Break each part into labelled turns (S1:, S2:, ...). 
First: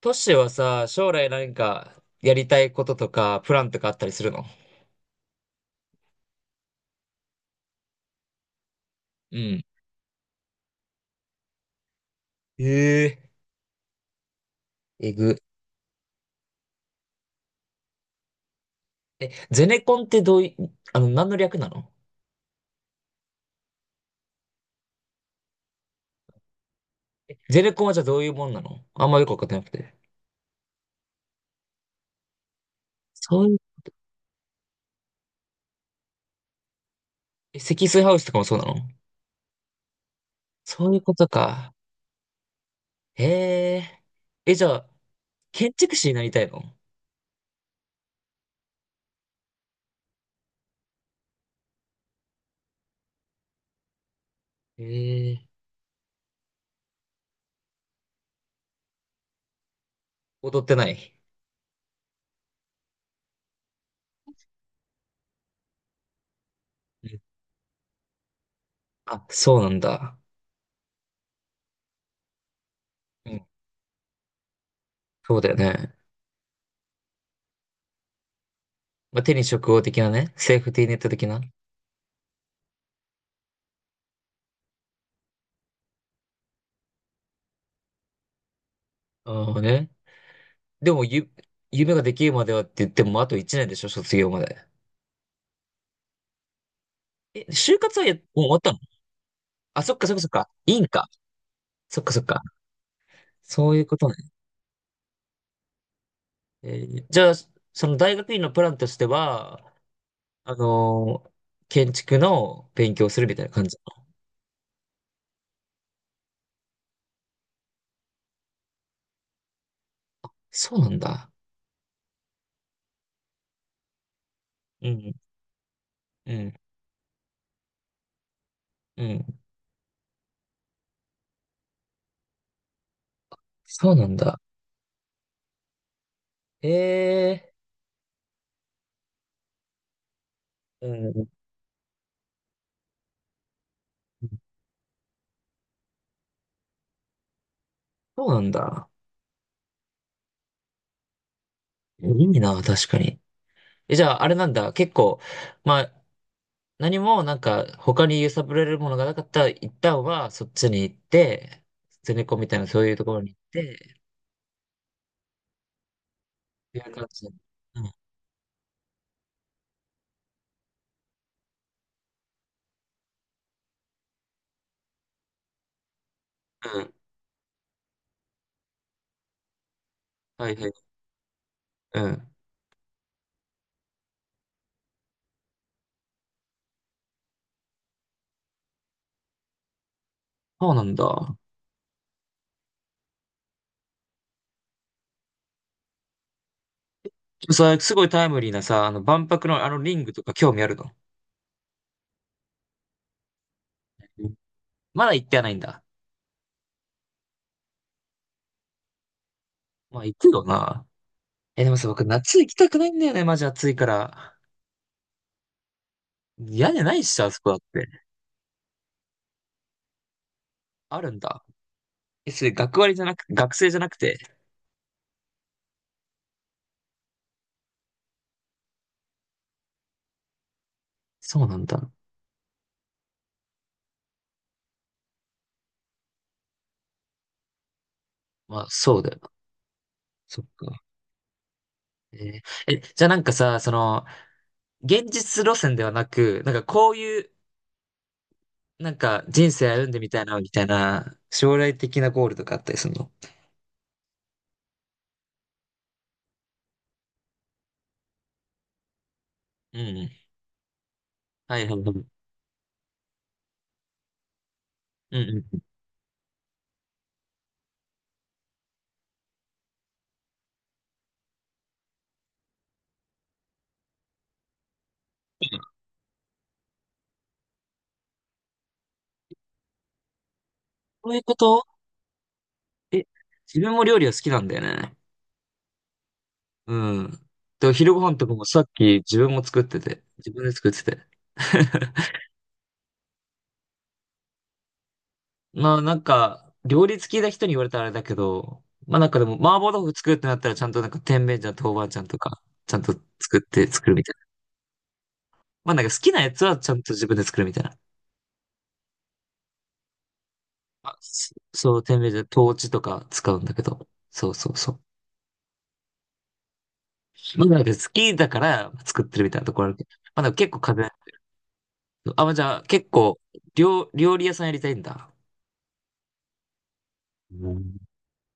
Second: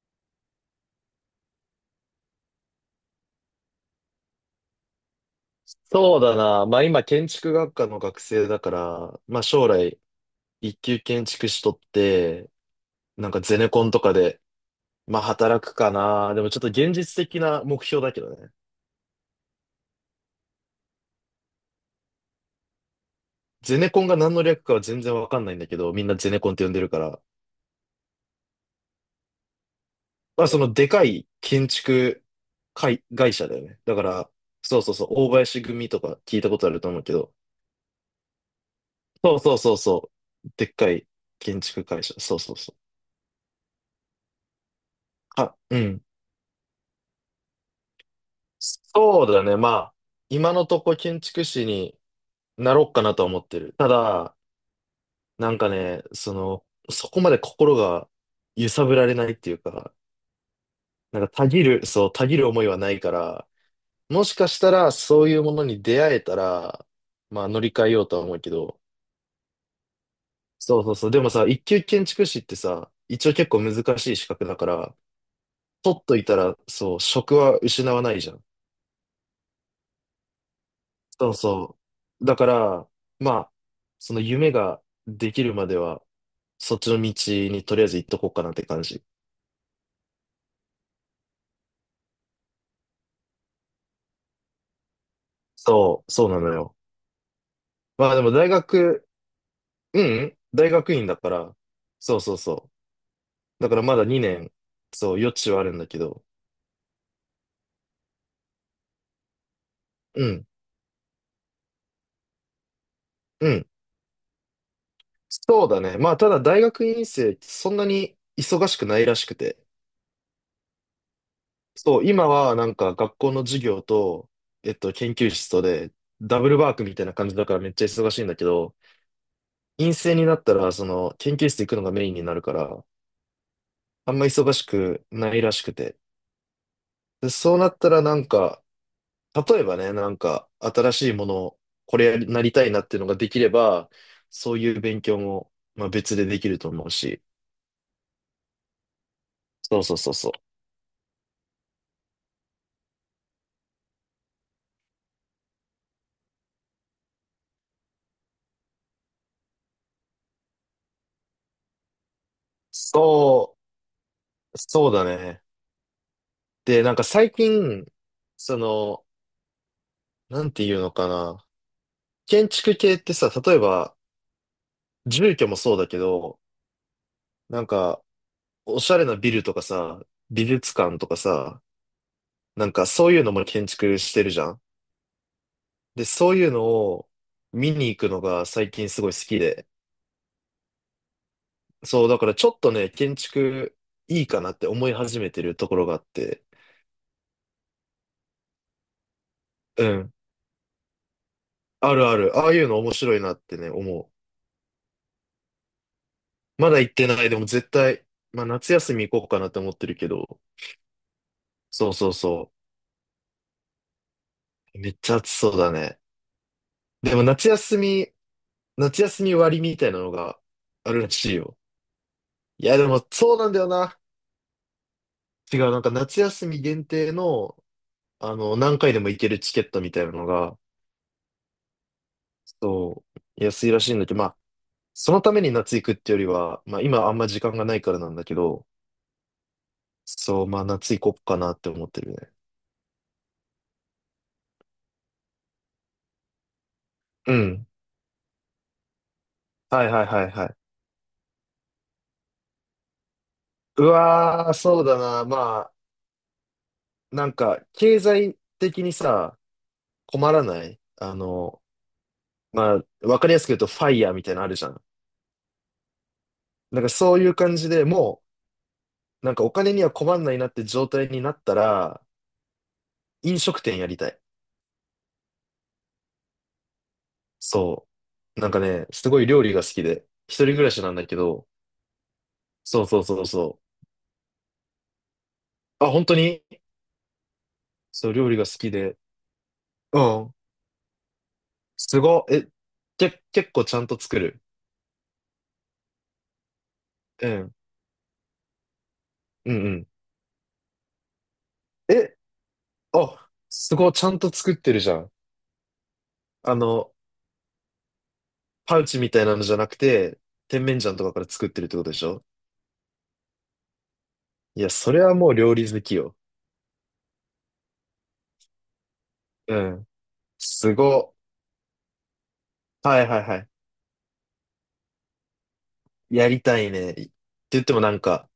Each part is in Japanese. S1: トシはさ、将来何かやりたいこととか、プランとかあったりするの？
S2: そうだな。まあ今建築学科の学生だから、
S1: う
S2: まあ
S1: ん。
S2: 将来一級建築士とって、な
S1: え
S2: んかゼネコンとかで、
S1: え。え
S2: まあ
S1: ぐ。
S2: 働くかな。でもちょっと現実的な目標だけどね。
S1: え、ゼネコンってどうい、あの、何の略なの？
S2: ゼネコンが何の略かは全然わかんないんだけど、みんなゼネコンって呼んでるから。
S1: え、ゼネコンはじゃあどういうもんなの？あんまよくわかってなくて。
S2: まあそのでかい建築会、会
S1: そう
S2: 社
S1: い
S2: だ
S1: う、
S2: よね。だから、そうそうそう、大林組とか聞いたことあると思うけど。
S1: え、積水ハウスとかもそうなの？
S2: そうそうそうそう。でっ
S1: そ
S2: か
S1: ういう
S2: い
S1: こと
S2: 建
S1: か。
S2: 築会社。そうそうそう。
S1: へえ。え、じゃあ、
S2: あ、
S1: 建
S2: う
S1: 築
S2: ん。
S1: 士になりたいの？
S2: そうだね。まあ、今のとこ建築士になろうかなとは思ってる。ただ、
S1: へえ。
S2: なんかね、その、そこまで心が揺さぶられないっていうか、
S1: 踊ってない？
S2: なんかたぎる思いはないから、もしかしたらそういうものに出会えたら、
S1: うん。
S2: まあ乗り換えようとは思うけど、
S1: あ、そうなんだ。
S2: そうそうそう。でもさ、一級建築士ってさ、一
S1: う
S2: 応
S1: ん。
S2: 結構難しい資格だから、
S1: そうだよね。
S2: 取っといたら、そう、職は失わないじゃん。
S1: まあ、手に職業的なね。セーフティーネット的
S2: そう
S1: な。
S2: そう。だから、まあ、その夢ができるまでは、そっちの道にとりあえず行っとこうかなって感じ。
S1: ああね。でもゆ、夢ができるまではって言っても、あと1年でしょ、卒業まで。
S2: そうなのよ。
S1: え、就活は
S2: まあ
S1: もう
S2: でも
S1: 終
S2: 大
S1: わったの？
S2: 学、
S1: あ、そっ
S2: う
S1: かそっかそっ
S2: ん、
S1: か。
S2: 大
S1: いいん
S2: 学院
S1: か。
S2: だから、
S1: そっか
S2: そ
S1: そ
S2: う
S1: っ
S2: そう
S1: か。
S2: そう。だ
S1: そう
S2: か
S1: い
S2: ら
S1: うこ
S2: まだ
S1: とね。
S2: 2年、そう、余地はあるんだけど、
S1: えじゃあ、その大学院のプランとしては、
S2: うん、
S1: あのー建築の勉強をするみたい
S2: う
S1: な感
S2: ん。
S1: じ。
S2: そうだね。まあただ大学院生、そんなに忙しくないらしくて。
S1: そうなんだ。
S2: そう、今はなんか学校の授業と、
S1: う
S2: 研
S1: ん、
S2: 究室とで、
S1: う
S2: ダブ
S1: ん、
S2: ルワークみたいな感じだからめっちゃ忙しいんだけど、
S1: うん。
S2: 陰性になったら、その、研究室行くのがメインになるから、
S1: そうな
S2: あ
S1: ん
S2: んま
S1: だ。
S2: 忙しくないらしくて。で、
S1: ええ、
S2: そうなったらなんか、例えばね、なんか、
S1: う
S2: 新しいも
S1: ん、
S2: のを、これやりなりたいなっていうのができれば、そういう勉強も、まあ別でできると思うし。
S1: そうなんだ。
S2: そうそうそうそう。
S1: いいな、確かに。え、じゃあ、あれなんだ。結構、まあ、何もなんか他に揺さぶられるものがなかったら一旦はそっちに行って、ゼネコンみたいなそういうところに行っ
S2: そ
S1: て、っ
S2: そうだね。
S1: てい
S2: で、な
S1: う
S2: んか
S1: 感じ。
S2: 最
S1: う
S2: 近、
S1: ん。
S2: その、なんていうのかな。建築系ってさ、例えば、住居もそうだけど、
S1: うん。
S2: なんか、おしゃれなビルとかさ、美
S1: はいは
S2: 術
S1: い。
S2: 館とかさ、
S1: うん。
S2: なんかそういうのも建築してるじゃん。で、そういうのを見に行くのが最近すごい好きで。
S1: そうなんだ。
S2: そう、だからちょっとね、建築いいかなって思い始めてるところがあって。
S1: すごいタイムリーなさ、あの万博のあの
S2: う
S1: リング
S2: ん。
S1: とか興味あるの？
S2: あるある。ああいうの面白いなってね、思
S1: うん。まだ行ってはないんだ。
S2: う。まだ行ってない。でも絶対、まあ夏休み行こうかなって思ってる
S1: まあ
S2: け
S1: 行く
S2: ど。
S1: よな。え、でもさ、
S2: そう
S1: 僕
S2: そう
S1: 夏行
S2: そ
S1: きたくないんだよね、マジ暑いから。
S2: う。めっちゃ暑そうだね。
S1: 屋根ないっ
S2: で
S1: し
S2: も
S1: ょ、あそ
S2: 夏
S1: こだっ
S2: 休
S1: て。
S2: み、夏休み割みたいなのがあ
S1: あ
S2: るら
S1: るん
S2: しい
S1: だ。
S2: よ。
S1: え、それ
S2: いや、
S1: 学
S2: で
S1: 割じゃ
S2: も
S1: なく、
S2: そうなん
S1: 学
S2: だよ
S1: 生じゃなく
S2: な。
S1: て。
S2: 違う、なんか夏休み限定の何回でも行けるチケットみたいなのが、
S1: そうなんだ。
S2: そう、安いらしいんだけど、まあ、そのために夏行くってよりは、まあ今あんま時間がないからなんだけ
S1: ま
S2: ど、
S1: あそうだよな。そ
S2: そ
S1: っ
S2: う、まあ
S1: か。
S2: 夏行こっかなって思ってる
S1: え
S2: ね。
S1: え、じゃあなんかさ、その、現実路線ではなく、なんかこういう、
S2: うん。
S1: なんか人生
S2: はい
S1: 歩んで
S2: はい
S1: みた
S2: は
S1: い
S2: い
S1: な、
S2: は
S1: み
S2: い。
S1: たいな、将来的なゴールとかあったりするの？
S2: うわー、そうだな。まあ、なんか、経済的にさ、
S1: うん。
S2: 困らない
S1: はいはいはい。うん
S2: まあ、わかりやすく言うと、ファイヤーみたいなのあるじゃん。
S1: うん。
S2: なんかそういう感じでもう、なんかお金には困んないなって状態になったら、飲食店やりたい。そう。なんかね、すごい料理が好きで、一人暮らしなんだ
S1: そう
S2: け
S1: いうこ
S2: ど、
S1: と？
S2: そうそ
S1: え、
S2: うそう
S1: 自
S2: そ
S1: 分も料理は好きなんだよね。
S2: う。あ、本当に
S1: うん。で、昼ご
S2: そう、
S1: 飯と
S2: 料
S1: か
S2: 理
S1: も
S2: が好
S1: さっ
S2: き
S1: き
S2: で。
S1: 自分も作って
S2: う
S1: て、自
S2: ん。
S1: 分で作ってて。
S2: すご い。え、結構ちゃんと作る？
S1: まあなんか、料理好き
S2: う
S1: な人に
S2: ん。
S1: 言われたらあれだけど、まあなんかでも、
S2: う
S1: 麻
S2: んう
S1: 婆豆
S2: ん。
S1: 腐作るってなったらちゃんとなんか甜麺醤豆板醤
S2: え、
S1: とか、ちゃんと
S2: あ、
S1: 作って
S2: す
S1: 作
S2: ごい、
S1: るみ
S2: ちゃ
S1: たい
S2: ん
S1: な。
S2: と作ってるじゃん。
S1: まあなんか好きなやつ
S2: あ
S1: はちゃんと
S2: の、
S1: 自分で作るみたいな。
S2: パウチみたいなのじゃなくて、甜麺
S1: あ、
S2: 醤とかから
S1: そ
S2: 作ってるっ
S1: そ
S2: て
S1: う、
S2: ことで
S1: 店
S2: し
S1: 名で
S2: ょ？
S1: トーチとか使うんだけど。そうそう
S2: いや、
S1: そ
S2: それはもう料理好きよ。
S1: う。まあなんか好きだから作ってるみたいなと
S2: う
S1: ころあるけ
S2: ん。
S1: ど。まあでも結構
S2: す
S1: 風
S2: ご
S1: 邪。あ、まあじゃあ結
S2: い。はい
S1: 構
S2: はいはい。
S1: 料理屋さんやりたいんだ。
S2: やりたいね。って
S1: う
S2: 言って
S1: ん。
S2: もなんか、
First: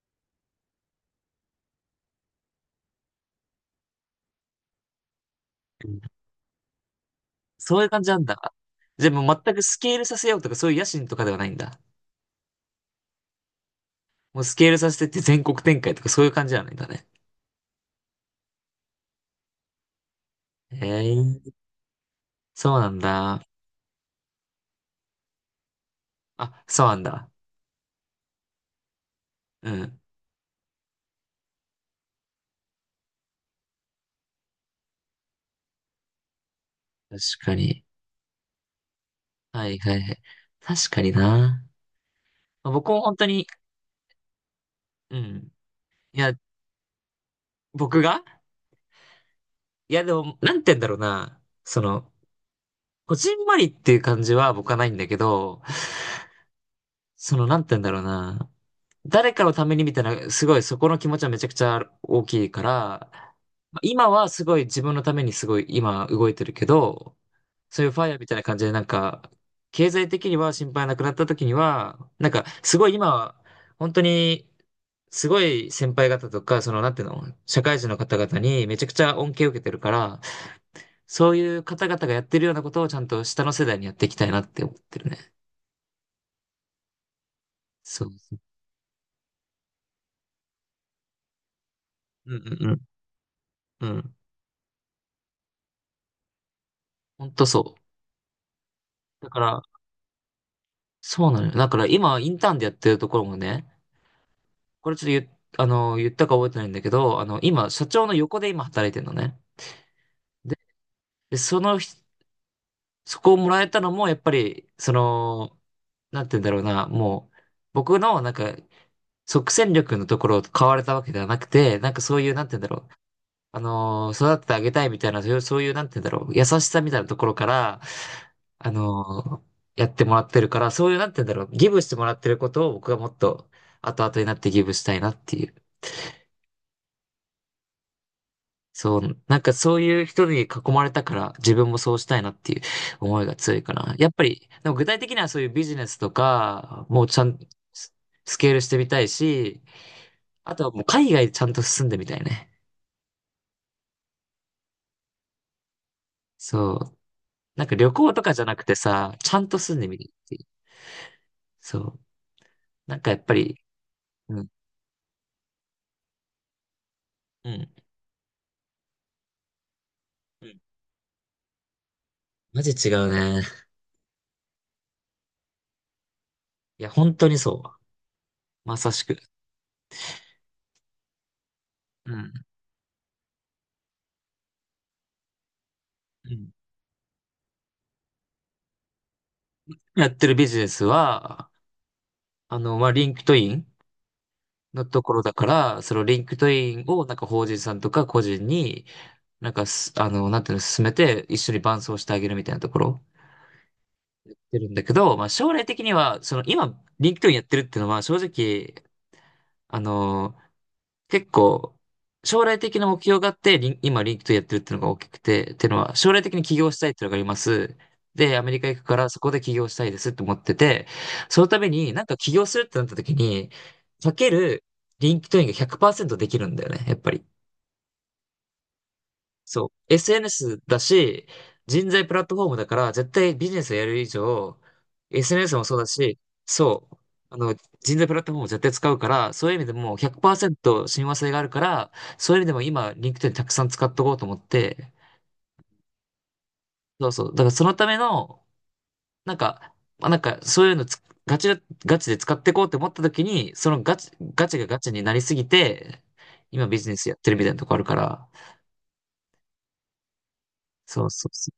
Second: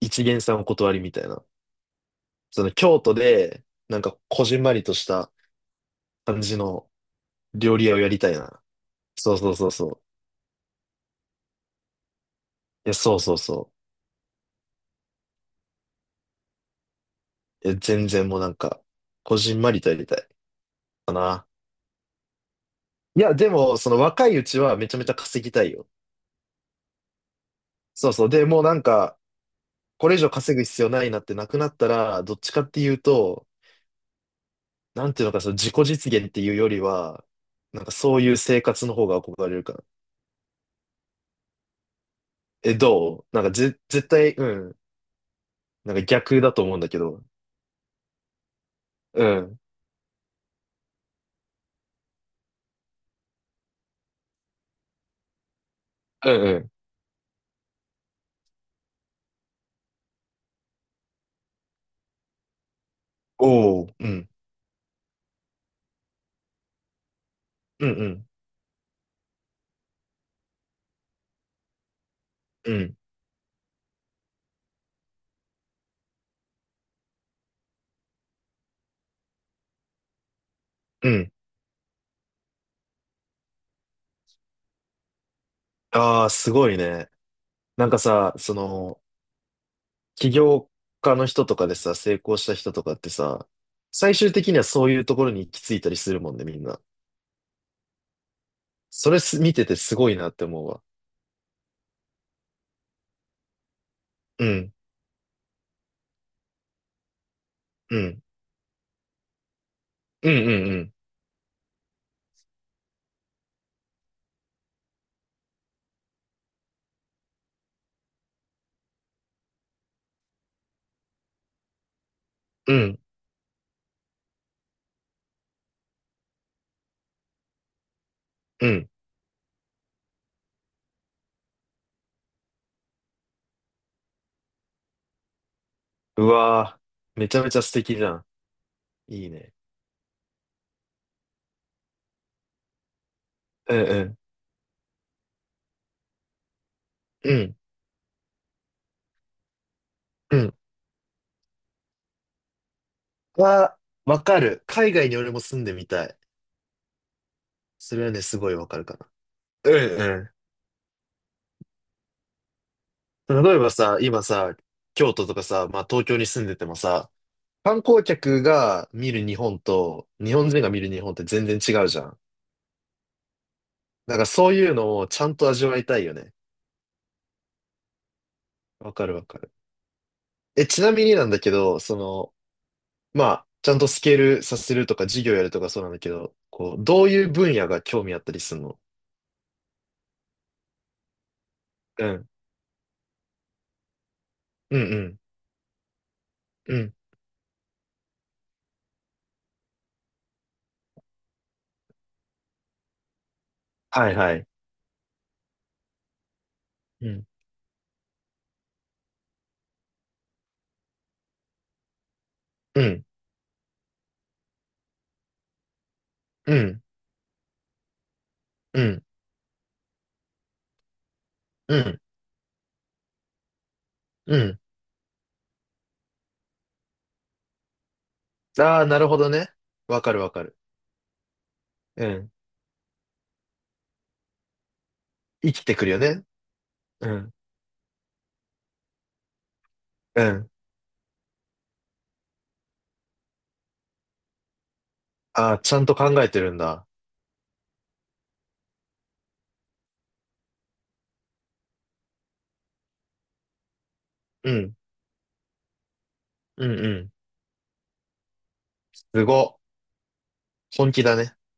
S2: 一見さんお断りみたいな。その京都で、なんかこじんまりとした感じの料
S1: そうい
S2: 理
S1: う
S2: 屋を
S1: 感
S2: や
S1: じな
S2: り
S1: ん
S2: たい
S1: だ。
S2: な。
S1: じゃあも
S2: そう
S1: う
S2: そ
S1: 全
S2: う
S1: く
S2: そう
S1: ス
S2: そ
S1: ケー
S2: う。
S1: ルさせようとかそういう野心とかではないんだ。
S2: いや、そうそうそ
S1: もうスケールさせてって全国展開とかそういう感じじゃないんだね。
S2: う。いや、全然もうなんか、こじんまりとやりたい
S1: へ
S2: かな。
S1: え、そうなん
S2: いや、
S1: だ。
S2: でも、その若いうちはめちゃめちゃ稼ぎたいよ。
S1: あ、そうなんだ。
S2: そうそう。で、もうなんか、
S1: うん。
S2: これ以上稼ぐ必要ないなってなくなったら、どっちかっていうと、なんていうのか、その自己実現っていうより
S1: 確
S2: は、
S1: か
S2: な
S1: に。
S2: んかそういう生活の方が憧れる
S1: は
S2: か
S1: い
S2: ら。
S1: はいはい。確かにな。まあ
S2: え、
S1: 僕も本
S2: ど
S1: 当
S2: うなん
S1: に、
S2: か絶対、うん。
S1: うん。
S2: なんか
S1: いや、
S2: 逆だと思うんだけど。
S1: 僕が
S2: うん。
S1: いや、でも、なんて言うんだろうな。その、こじんまりっていう感じは僕はないんだけど、
S2: うんうん、
S1: その、なんて言うんだろうな。誰かのためにみたいな、すごいそこの気持ちはめちゃくちゃ大きいから、まあ
S2: おお、う
S1: 今は
S2: ん、
S1: すごい自分のためにすごい今動いてるけど、そ
S2: う
S1: うい
S2: ん、
S1: うフ
S2: う
S1: ァイヤーみ
S2: ん、
S1: たいな感じでなんか、経済的には心配なくなった時には、なんか
S2: う
S1: すごい
S2: ん、
S1: 今は、本当に、すごい先輩方とか、その、なんていうの、社会人の方々にめちゃくちゃ恩恵を受けてるから、
S2: う
S1: そ
S2: ん。
S1: ういう方々がやってるようなことをちゃんと下の世代にやっていきたいなって思ってるね。
S2: ああ、すごいね。なんか
S1: そう
S2: さ、
S1: そう。
S2: その、起業家の人とかでさ、成
S1: うん
S2: 功した
S1: う
S2: 人
S1: ん
S2: とかってさ、
S1: うん。うん。
S2: 最終的にはそういうところに行き着いたりするもんね、みんな。
S1: ほんとそう。
S2: それ
S1: だか
S2: 見
S1: ら、
S2: ててすごいなって思うわ。
S1: そうなのよ。だから今、インターンでやってるところもね、
S2: うん、
S1: これちょっと言っ、あの、言ったか覚えてないんだけど、あの、今、社
S2: う
S1: 長の
S2: ん、
S1: 横で今働いてるのね。
S2: うん、
S1: で、
S2: うん、
S1: でそのひ、そこをもらえたのも、やっぱり、その、なんて言うんだろうな、もう、僕の、なんか、即戦力のところを買われたわけではなくて、なんかそういう、なんて言うんだ
S2: うん、
S1: ろ
S2: う
S1: う、
S2: ん、
S1: 育ててあげたいみたいな、そういうなんて言うんだろう、優しさみたいなところから、
S2: う
S1: あ
S2: ん。
S1: のーやってもらってるから、そういうなんて言うんだろう、ギブしてもらってることを僕がもっと後々になってギブしたいなっていう。
S2: うわーめちゃめちゃ素敵じゃん。
S1: そう、
S2: いい
S1: なん
S2: ね。
S1: かそういう人に囲まれたから自分もそうしたいなっていう思いが強いか
S2: うん、
S1: な。
S2: う
S1: やっ
S2: ん、
S1: ぱり、でも具体的にはそういうビジネスとか、もうちゃ
S2: う
S1: ん、
S2: ん、
S1: ススケールしてみたいし、
S2: うん。
S1: あとはもう海外ちゃんと住んでみたいね。
S2: わーわかる。海外に俺も住んでみたい。
S1: そう。なんか旅
S2: それは
S1: 行
S2: ね、
S1: とか
S2: す
S1: じゃ
S2: ごい
S1: なく
S2: わ
S1: て
S2: かるかな。
S1: さ、ちゃんと住んでみる
S2: う
S1: っ
S2: ん、
S1: ていう。そう。なんかやっぱ
S2: 例
S1: り、
S2: えばさ、今
S1: うん、
S2: さ、京都とかさ、まあ東京に住んでてもさ、
S1: うん。
S2: 観光客が見る日本と日
S1: う
S2: 本
S1: ん。
S2: 人が見る日本って全然違うじゃん。
S1: マジ違うね。
S2: なんからそういうのをちゃんと味わいたいよね。
S1: いや、本当にそう。まさ
S2: わ
S1: し
S2: かる
S1: く。
S2: わかる。え、ちなみになんだけど、そ
S1: う
S2: の、
S1: ん。
S2: まあ、ちゃんとスケールさせるとか事業やるとかそうなんだけ
S1: う
S2: ど、
S1: ん。
S2: こう、どういう分野が興味あったりするの？
S1: やってるビジネスは、
S2: うん。
S1: あの、まあ、リンクトイン
S2: うん
S1: の
S2: う
S1: とこ
S2: ん。
S1: ろだから、そのリンクトイ
S2: う
S1: ン
S2: ん。
S1: をなんか法人さんとか個人に、なんかす、あの、なんていうの、進めて一緒に伴走してあげるみたいなところ
S2: はい
S1: や
S2: は
S1: っ
S2: い。
S1: てるんだけど、まあ、将来的には、その今、
S2: う
S1: リンク
S2: ん。
S1: トインやってるっていうのは正直、あの、結構、将来的
S2: う
S1: な目
S2: ん。
S1: 標があって、リンクトインやってるっていうのが大きくて、っていうのは、将来的に
S2: う
S1: 起業し
S2: ん。
S1: たいっていうのがあります。で、アメリカ行
S2: う
S1: くか
S2: ん。
S1: ら、そこで起業したいですって思ってて、そのため
S2: う
S1: に、
S2: ん。
S1: なんか起業するってなった時に、かけ
S2: うん。
S1: る、リンクトインが100%できるんだよね、やっぱり。
S2: ああ、なるほどね。
S1: そう、
S2: わかるわかる。
S1: SNS だし、人
S2: う
S1: 材プラッ
S2: ん。
S1: トフォームだから、絶対ビジネスをやる以上、
S2: 生
S1: SNS も
S2: き
S1: そ
S2: て
S1: うだ
S2: くるよ
S1: し、
S2: ね。
S1: そう、
S2: うん
S1: あの、人材プラットフォームを絶対使うから、そういう意味でもう
S2: うん。
S1: 100%親和性があるから、そういう意味でも今、リンクトインたくさん使っとこうと思って、
S2: ああ、ちゃんと考えてるんだ。
S1: そうそう、だからそのための、なんか、まあ、なんか、そういうのつガチ、ガチで使っていこうと思った時に、そのガチ、ガ
S2: う
S1: チが
S2: ん。
S1: ガチになりすぎて、今
S2: うん
S1: ビ
S2: う
S1: ジネス
S2: ん。
S1: やってるみたいなとこあるから、
S2: すご。本気
S1: そう
S2: だ
S1: そう
S2: ね。
S1: そ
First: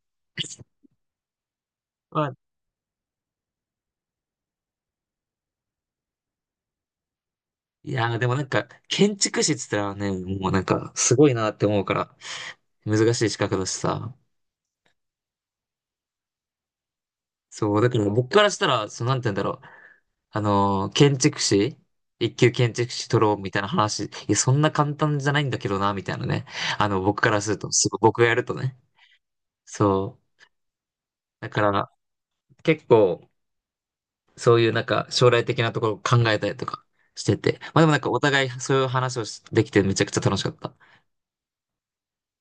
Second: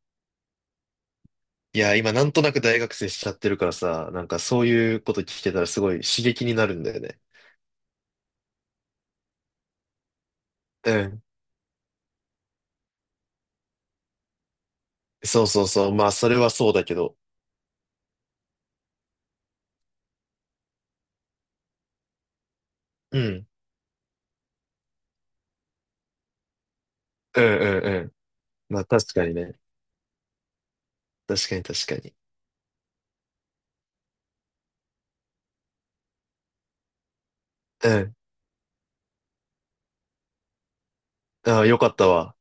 S2: いや、今なん
S1: う。
S2: となく大学生しちゃってるからさ、なんかそういうこと聞けたらすごい刺激になるんだよね。
S1: いやー、でもなんか、建築士って言ったらね、もうなんか、
S2: う
S1: す
S2: ん。
S1: ごいなって思うから、難しい資格だしさ。
S2: そうそうそう。まあ、それはそうだけど。
S1: そう、だから僕からしたら、その、なんて言うんだろう。あのー建築士一級建築士
S2: う
S1: 取ろう
S2: ん。
S1: みたいな話、いや、そんな簡単じゃないんだけどな、みたいなね。あの、僕から
S2: うん
S1: すると、
S2: う
S1: す
S2: ん
S1: ごい、
S2: う
S1: 僕が
S2: ん。
S1: やるとね。
S2: まあ、確かにね。
S1: そう。だ
S2: 確か
S1: か
S2: に確
S1: ら、
S2: かに。
S1: 結構、そういうなんか、将来的なところを考えたりとかしてて。まあで
S2: う
S1: もなんか、
S2: ん。
S1: お互いそういう話をしできて、めちゃくちゃ楽しかった。
S2: ああ、よかったわ。